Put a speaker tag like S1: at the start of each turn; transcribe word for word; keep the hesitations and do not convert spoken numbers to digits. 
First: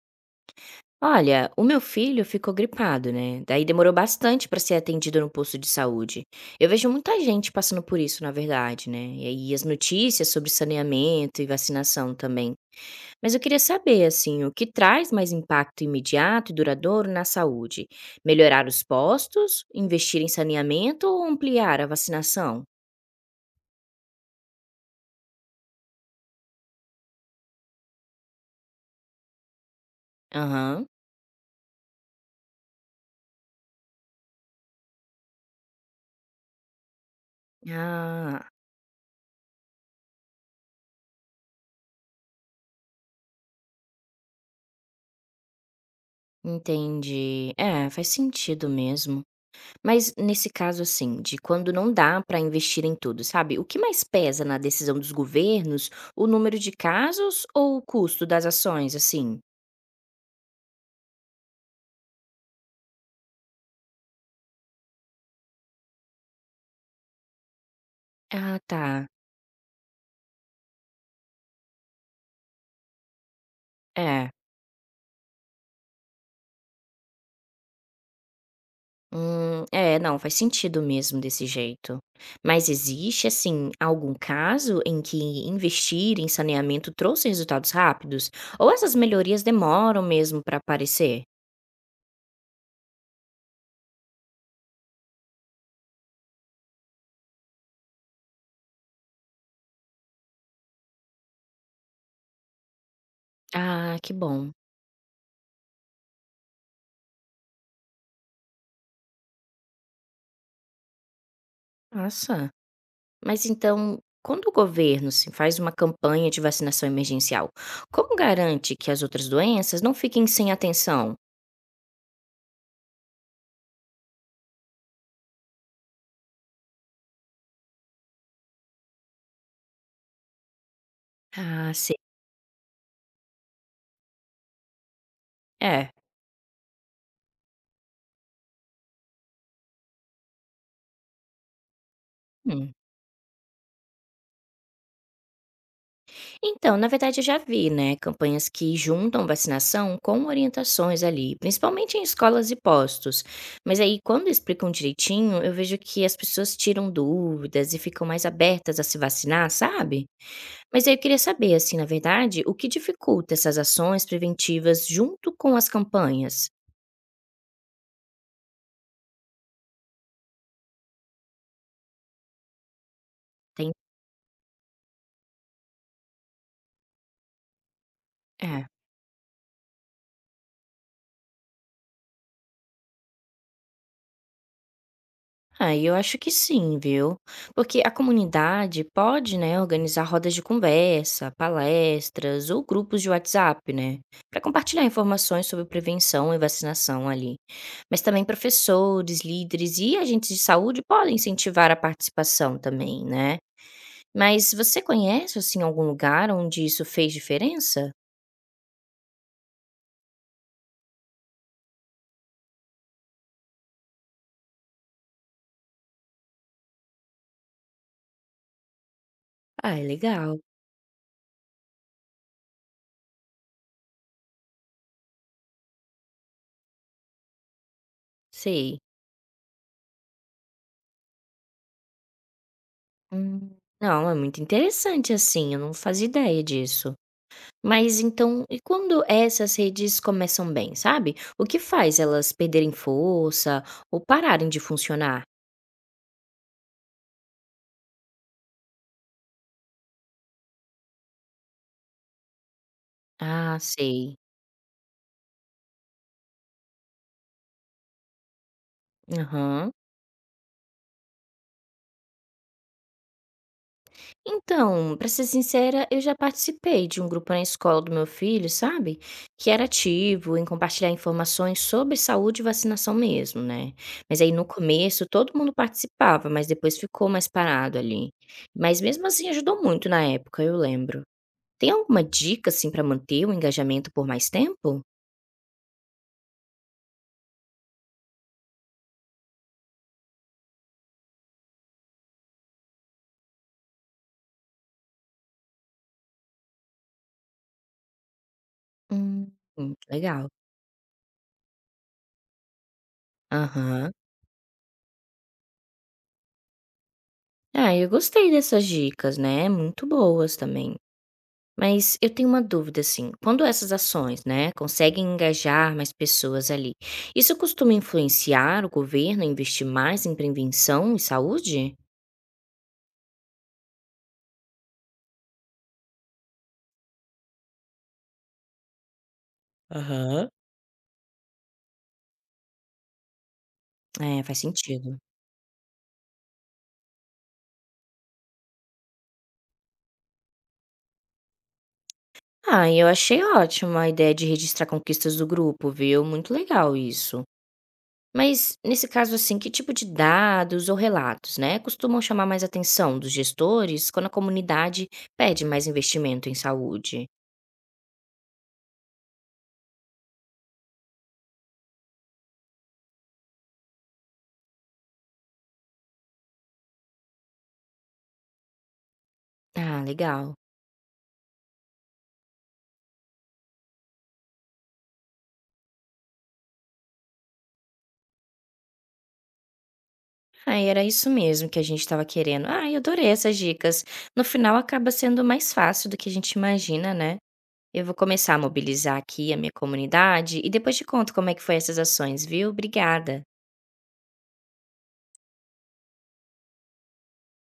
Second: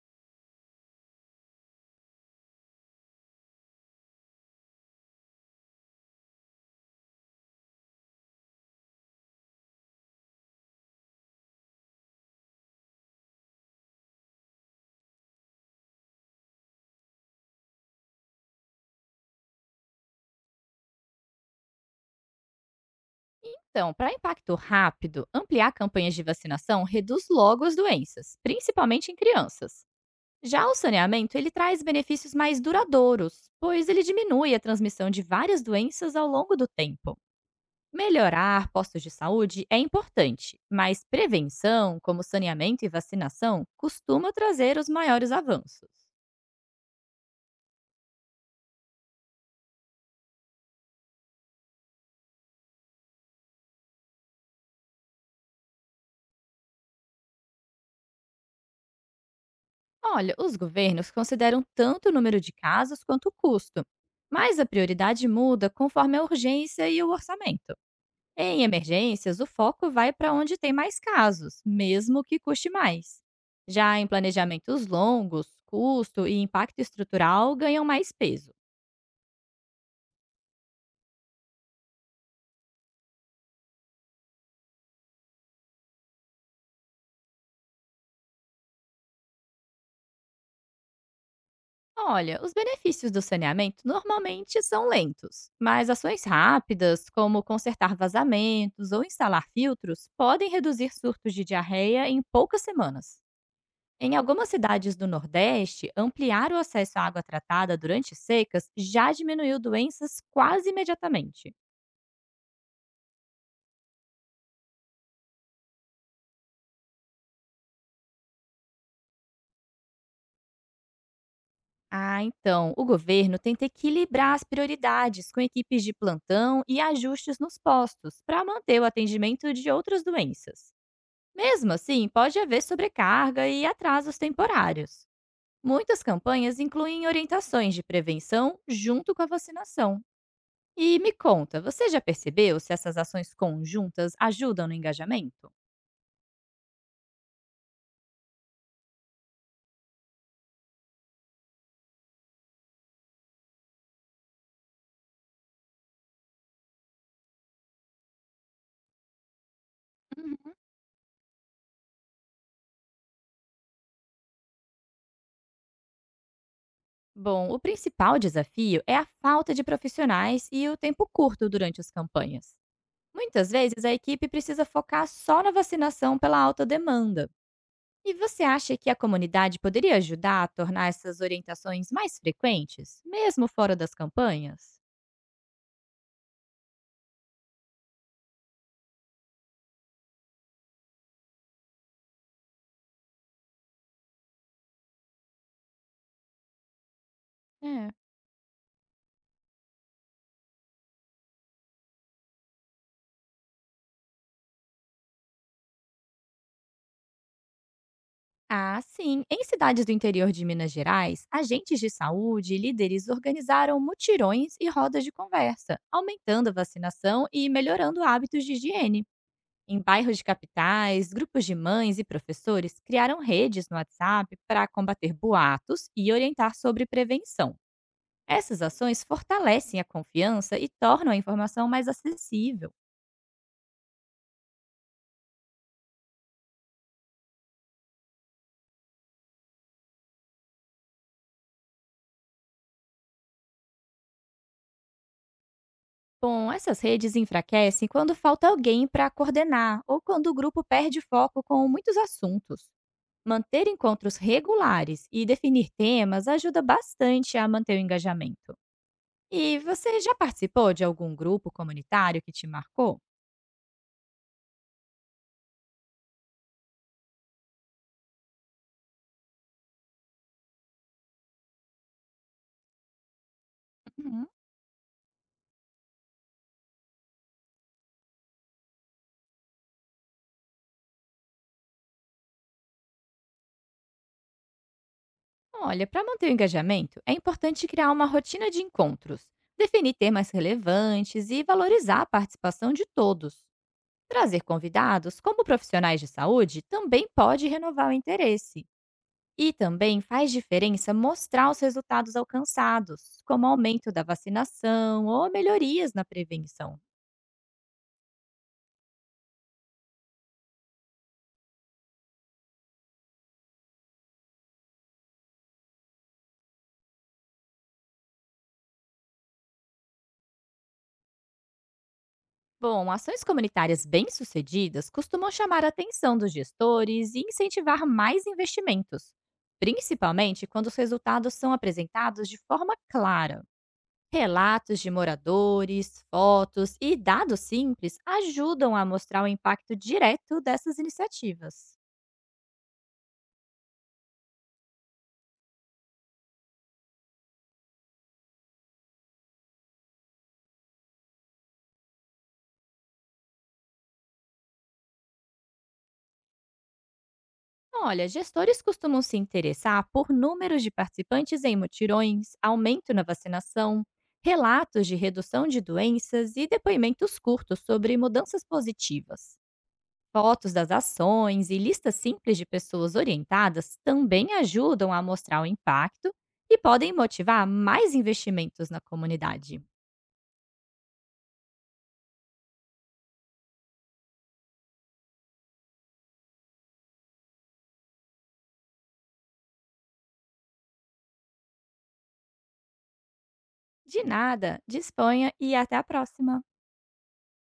S1: Olha, o meu filho ficou gripado, né? Daí demorou bastante para ser atendido no posto de saúde. Eu vejo muita gente passando por isso, na verdade, né? E aí as notícias sobre saneamento e vacinação também. Mas eu queria saber, assim, o que traz mais impacto imediato e duradouro na saúde? Melhorar os postos, investir em saneamento ou ampliar a vacinação?
S2: Então, para impacto rápido, ampliar campanhas de vacinação reduz logo as doenças, principalmente em crianças. Já o
S1: Aham.
S2: saneamento, ele traz benefícios mais duradouros, pois ele diminui a transmissão de várias doenças ao longo do tempo.
S1: Ah,
S2: Melhorar postos de saúde é importante, mas prevenção, como saneamento e vacinação, costuma trazer os maiores avanços.
S1: entendi. É, faz sentido mesmo. Mas nesse caso, assim, de quando não dá para investir em tudo, sabe? O que mais pesa na decisão dos governos, o número de casos ou o custo das ações, assim?
S2: Olha, os governos consideram tanto o número de casos quanto o custo, mas a prioridade muda conforme a urgência e o orçamento.
S1: Ah,
S2: Em
S1: tá.
S2: emergências, o foco vai para onde tem mais casos, mesmo que custe mais. Já em
S1: É.
S2: planejamentos longos, custo e impacto estrutural ganham mais peso.
S1: Hum, é, não, faz sentido mesmo desse jeito. Mas existe, assim, algum caso em que investir em saneamento trouxe resultados rápidos? Ou essas melhorias demoram mesmo para aparecer?
S2: Olha, os benefícios do saneamento normalmente são lentos, mas ações rápidas, como consertar vazamentos ou instalar filtros, podem reduzir surtos de diarreia em poucas semanas.
S1: Ah, que
S2: Em algumas
S1: bom.
S2: cidades do Nordeste, ampliar o acesso à água tratada durante secas já diminuiu doenças quase imediatamente.
S1: Nossa. Mas então, quando o governo se faz uma campanha de vacinação emergencial, como garante que as outras doenças não fiquem sem atenção?
S2: Ah, então, o governo tenta equilibrar as prioridades com equipes de plantão e ajustes nos postos para manter o atendimento de outras doenças.
S1: Ah,
S2: Mesmo
S1: sim.
S2: assim, pode haver sobrecarga e atrasos temporários.
S1: É.
S2: Muitas campanhas incluem orientações de prevenção junto com a vacinação. E me conta, você já percebeu se
S1: Hum.
S2: essas ações conjuntas ajudam no engajamento?
S1: Então, na verdade, eu já vi, né, campanhas que juntam vacinação com orientações ali, principalmente em escolas e postos. Mas aí, quando explicam direitinho, eu vejo que as pessoas tiram dúvidas e ficam mais abertas a se vacinar, sabe? Mas aí eu queria saber, assim, na verdade, o que dificulta essas ações preventivas junto com as campanhas?
S2: Bom, o principal desafio é a falta de profissionais e o tempo curto durante as campanhas. Muitas
S1: Tem
S2: vezes a equipe precisa focar só na vacinação pela alta demanda. E você
S1: é.
S2: acha que a comunidade poderia ajudar a tornar essas orientações mais frequentes, mesmo fora das campanhas?
S1: Ah, eu acho que sim, viu. Porque a comunidade pode, né, organizar rodas de conversa, palestras ou grupos de WhatsApp, né, para compartilhar informações sobre prevenção e vacinação ali.
S2: É.
S1: Mas também professores, líderes e agentes de saúde podem incentivar a participação também, né. Mas você conhece, assim, algum lugar onde isso fez diferença?
S2: Ah, sim. Em cidades do interior de Minas Gerais, agentes de saúde e líderes organizaram mutirões e rodas de conversa, aumentando a vacinação e melhorando hábitos de higiene.
S1: Ah,
S2: Em
S1: é
S2: bairros de
S1: legal.
S2: capitais, grupos de mães e professores criaram redes no WhatsApp para combater boatos e orientar sobre prevenção. Essas
S1: Sei.
S2: ações fortalecem a confiança e tornam a informação mais acessível.
S1: Hum, não, é muito interessante, assim, eu não fazia ideia disso. Mas então, e quando essas redes começam bem, sabe? O que faz elas perderem força ou pararem de funcionar?
S2: Bom, essas redes enfraquecem quando falta alguém para coordenar ou quando o grupo perde foco com muitos assuntos.
S1: Ah,
S2: Manter
S1: sei.
S2: encontros regulares e definir temas ajuda bastante a manter o engajamento. E
S1: Aham.
S2: você já participou de algum grupo comunitário que te marcou?
S1: Então, pra ser sincera, eu já participei de um grupo na escola do meu filho, sabe? Que era ativo em compartilhar informações sobre saúde e vacinação mesmo, né? Mas aí no começo todo mundo participava, mas depois ficou mais parado ali. Mas mesmo assim ajudou muito na época, eu lembro. Tem alguma dica, assim, para manter o engajamento por mais tempo?
S2: Olha, para manter o engajamento, é importante criar uma rotina de encontros, definir temas relevantes e valorizar a participação de todos. Trazer convidados, como profissionais de saúde, também pode renovar o interesse.
S1: Hum.
S2: E
S1: Hum,
S2: também
S1: legal.
S2: faz diferença mostrar os resultados alcançados, como
S1: Aham.
S2: aumento da vacinação ou melhorias na prevenção.
S1: Ah, eu gostei dessas dicas, né, muito boas também. Mas eu tenho uma dúvida, assim, quando essas ações, né, conseguem engajar mais pessoas ali, isso costuma influenciar o governo a investir mais em prevenção e saúde?
S2: Bom, ações comunitárias bem-sucedidas costumam chamar a atenção dos gestores e incentivar mais investimentos,
S1: Aham.
S2: principalmente quando os resultados são apresentados de forma clara.
S1: É, faz
S2: Relatos de
S1: sentido.
S2: moradores, fotos e dados simples ajudam a mostrar o impacto direto dessas iniciativas.
S1: Ah, e eu achei ótima a ideia de registrar conquistas do grupo, viu? Muito legal isso. Mas, nesse caso, assim, que tipo de dados ou relatos, né, costumam chamar mais atenção dos gestores quando a comunidade pede mais investimento em saúde?
S2: Olha, gestores costumam se interessar por números de participantes em mutirões, aumento na vacinação, relatos de redução de doenças e depoimentos curtos sobre mudanças positivas.
S1: Ah, legal.
S2: Fotos das ações e listas simples de pessoas orientadas também ajudam a mostrar o impacto e podem motivar mais investimentos na comunidade.
S1: Ah, era isso mesmo que a gente estava querendo. Ah, eu adorei essas dicas. No final, acaba sendo mais fácil do que a gente imagina, né? Eu vou começar a mobilizar aqui a minha comunidade e depois te conto como é que foi essas ações, viu? Obrigada.
S2: De nada, disponha e até a próxima!